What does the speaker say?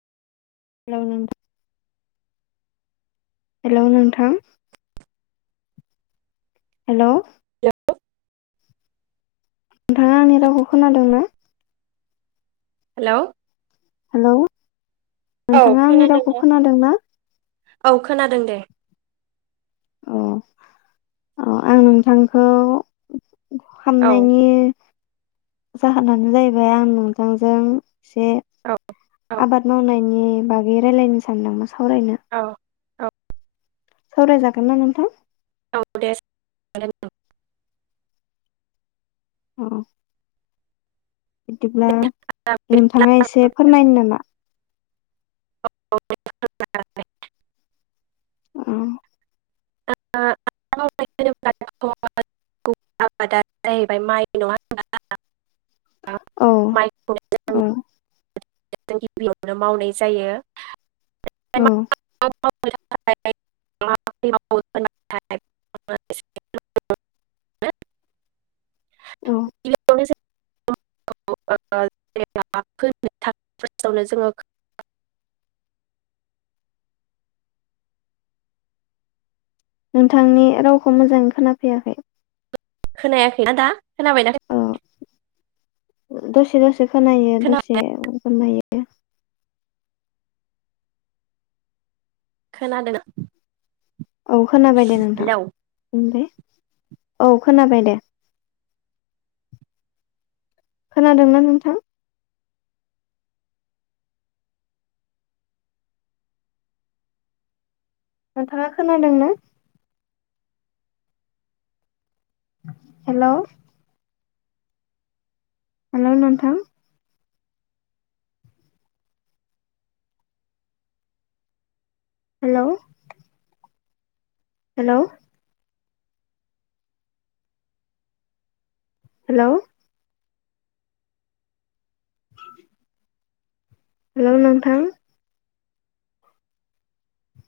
Hello नोंथां। Hello नोंथां। Hello. Hello नोंथाङा आंनि रावखौ खोनादों ना? हेलौ। हेलौ। औ नोंथाङा आंनि रावखौ खोनादोंना? खोनादों ना? औ खोनादों दे। औ औ आं नोंथांखौ औ हामनायनि जाहोनानो जाहैबाय आं नोंथांजों ए औ आबाद मावनाय नि बागै रायलायनो सानदोंमोन। सावरायनो औ औ सावरायजागोन ना नोंथां औ दे [unintelligible] औ बिदिब्ला नोंथाङा एसे फोरमायनो नामा [unintelligible] उम [unintelligible] जाहैबाय माइ नङा होनबा औ माइखौनो जों औ जों गिबियावनो मावनाय जायो। औ [unintelligible] औ [unintelligible] जोङो नोंथांनि रावखौ मोजाङै खोनाफैयाखै खोनायाखैना दा खोनाबायना औ खोनाया दसे दसे खोनायो खोना दसे दायो। खोनादों। औ खोनाबाय दे नोंथां हेलौ बुंदे औ खोनाबाय दे खोनादोंना नोंथां नोंथाङा खोनादों ना हेलौ हेलौ नोंथां हेलौ हेलौ हेलौ [unintelligible] हेलौ नोंथां